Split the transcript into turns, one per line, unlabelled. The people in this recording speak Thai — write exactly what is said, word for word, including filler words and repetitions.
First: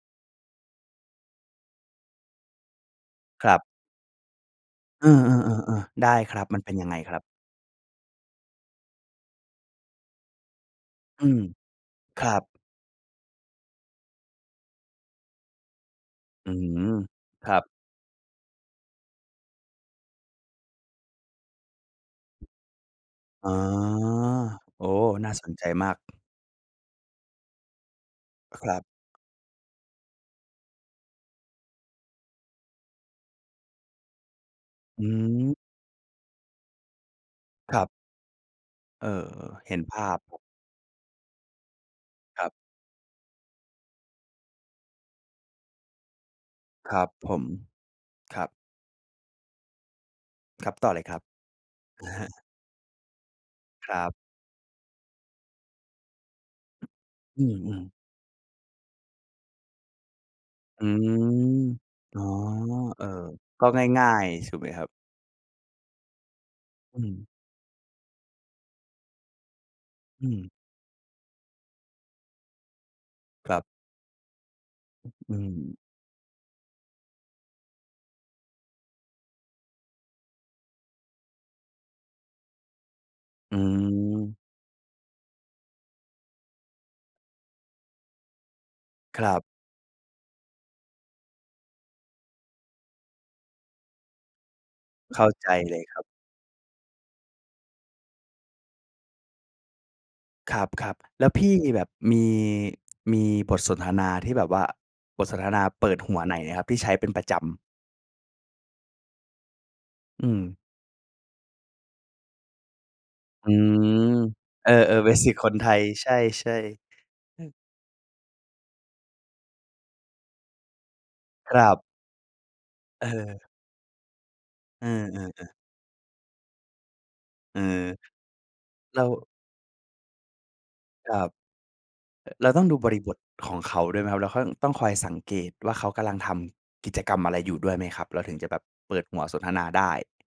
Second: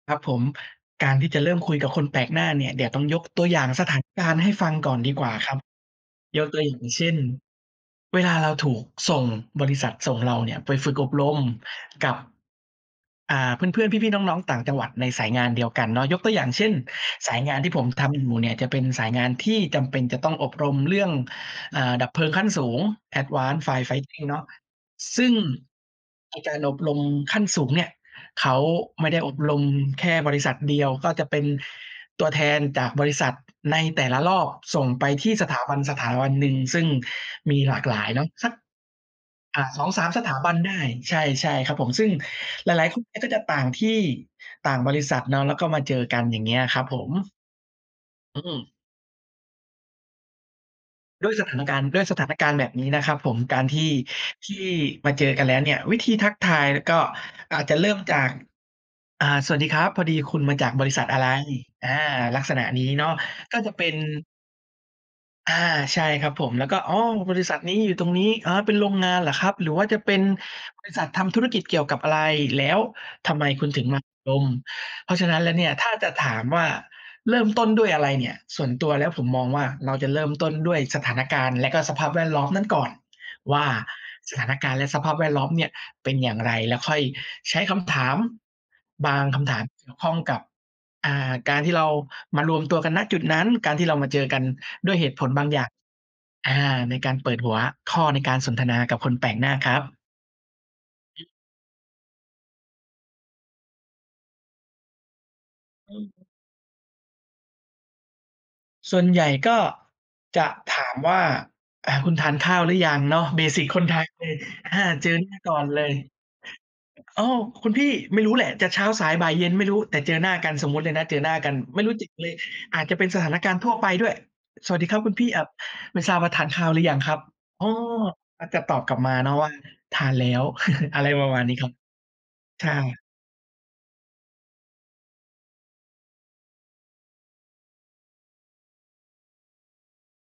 ครับผม การที่จะเริ่มคุยกับคนแปลกหน้าเนี่ย เดี๋ยวต้องยกตั
ค
ว
รั
อย
บ
่างสถานการณ์ให้ฟังก่อน
เอ
ดีกว่าครับ
อ ๆ ๆ ๆ ได้ค
ย
รับ
กต
มั
ั
น
ว
เ
อ
ป
ย
็
่
น
าง
ยังไง
เช่
คร
น
ับ?
เวลาเราถูกส่ง บริษัทส่งเราเนี่ยไปฝึกอบ
อ
ร
ื
ม
ม
กับ
ครับ
อ่า เพื่อน ๆ พี่ ๆ น้อง ๆ ต่างจังหวัดในสายงานเดียวกันเนาะ ยกตัวอย่า
อ
ง
ื้อ
เช
ฮ
่น
ือ
สาย
ค
ง
ร
า
ั
น
บ
ที่ผมทำอยู่เนี่ย จะเป็นสายงานที่จำเป็นจะต้องอบรมเรื่อง อ่า ดับเพลิงขั้นสูง
อ๋อ
Advance Fire Fighting เนาะ
โอ้
ซ
น
ึ่
่า
ง
สนใจมาก
ในการอบรมขั้นสูงเนี่ย เขา
ครับ
ไม่ได้อบรมแค่บริษัทเดียว ก็จะเป็นตัวแทนจากบริษัท ในแต่ละรอบส่ง
อ
ไ
ื
ปที่ส
ม
ถาบันสถาบันหนึ่ง ซึ่งมีห
ค
ล
ร
า
ั
ก
บ
หลายเนาะ สัก
เออ
อะ
เห็
ส
น
อง
ภ
สา
า
ม
พ
สถาบันได้ ใช่ ๆ ครับผม ซึ่ง
ครับ
หลาย ๆ คนเนี้ย ก็จะต่างที่ ต่างบริษัทเนาะ แล้วก็มาเจอกัน อย่างเงี้ยครับ
คร
ผ
ับ
ม
ผม ค
อื
รับ
ม
ครับ ต่อเลยครับ
ด้วยสถานการณ์ ด้ว
อ
ย
ะ
ส
ฮ
ถา
ะ
นการณ์แบบนี้นะครับผม การที
ค
่
รับ
ที่มาเจอกันแล้วเนี่ย วิธีทักทาย ล ก็
อื
อาจจะ
ม
เริ
ๆ
่มจาก อ่า "สวัสดีครับ พอดีคุณมาจาก
อ
บ
ื
ริษัท
ม
อะไร?" อา
อ๋อ
ลักษณะนี้
เอ
เ
่
น
อ
าะ ก็
ก็
จะเป็น
ง่าย ๆ ถูกไหมครับ?
อา ใช่ครับผม แล้วก็ "อ้
อ
อ
ืม
บริษัทนี้อยู่ตรงนี้ อ๋อ เป็นโรงงานเหรอครับ?" หรือว่าจะเป็น
อืม
"บริษัททำธุรกิจเกี่ยวกับอะไร? แล้วทำไม
ครั
ค
บ
ุณถึงมาอบรม?" เพราะฉะ
อื
นั้นแล้วเนี่
ม
ย ถ้าจะถามว่า เริ่มต้นด้วยอะไรเนี่ย? ส่วนตัวแล้วผมมองว่า เราจะเริ่มต้นด้วยสถานการณ์และก็สภาพแวดล้อมนั่นก่อน
อื
ว่า ส
ม
ถานการณ์และสภาพแวดล้อมเนี่ยเป็นอย่างไร? แล้วค่อยใช้คำถาม บา
ค
ง
รั
ค
บ
ำถามเกี่ยวข้องกับ อ่า การที่เรามารวมตัวกัน ณ จุดนั้น การที่เรามาเจอกันด้วยเหตุ
เข
ผ
้า
ลบ
ใ
า
จ
งอย่าง
เลยครับ
อา ในการเปิดหัวข้อในการสนทนากับคนแปลกหน้าครับ
ครับ ๆ
อื
แล
อ
้วพี่มีแบบ มี มีบทสนทนา ที่แบบว่า บทสนทนาเป
อ
ิ
ื
ดหัว
ม
ไหนครับ ที่ใช้เป็นประจำ?
ส่วนใหญ่ก็
อื
จะ
ม
ถามว่า อะ "คุณทานข้าวหรือยัง?" เนาะ เบ
อื
สิกคนไทย
ม
เลย
เอ
อ
อ
า
ๆ
เจ
เบ
อ
ส
หน
ิ
้
ก
า
ค
ก
น
่อ
ไ
น
ท
เ
ย
ลย
ใช่
โอ้
ๆ อือ
คุณพี่ ไม่รู้แหละจะเช้า สาย บ่าย เย็นไม่รู้ แต่เจอหน้ากัน สมมุติเลยนะเจอหน้ากั
ค
น
รั
ไม
บ
่รู้จิก เลย อาจจะเป
เ
็นสถาน
ออ
การณ์ทั่วไปด้วย "สวัส
เอ
ดีครับคุณพี่ เอ่
อ
อ
ๆ ๆ
ไม่ทราบว่าทานข้าวหรือยังครับ?"
เออ
อ้อ อาจจะตอบกลั
เร
บ
า
มาเนาะว่า "ทานแล้ว" อะไร
คร
ป
ั
ร
บ
ะมาณนี้ครับ
อ เราต้
ใ
อ
ช
งดูบริ
่
บทของเขาด้วยไหมครับ? แล้วค่อย ต้องคอยสังเกตว่าเขากำลังทำกิจกรรมอะไรอยู่ด้วยไหมครับ? เราถึงจะแบบเปิดหัวสนทนาได้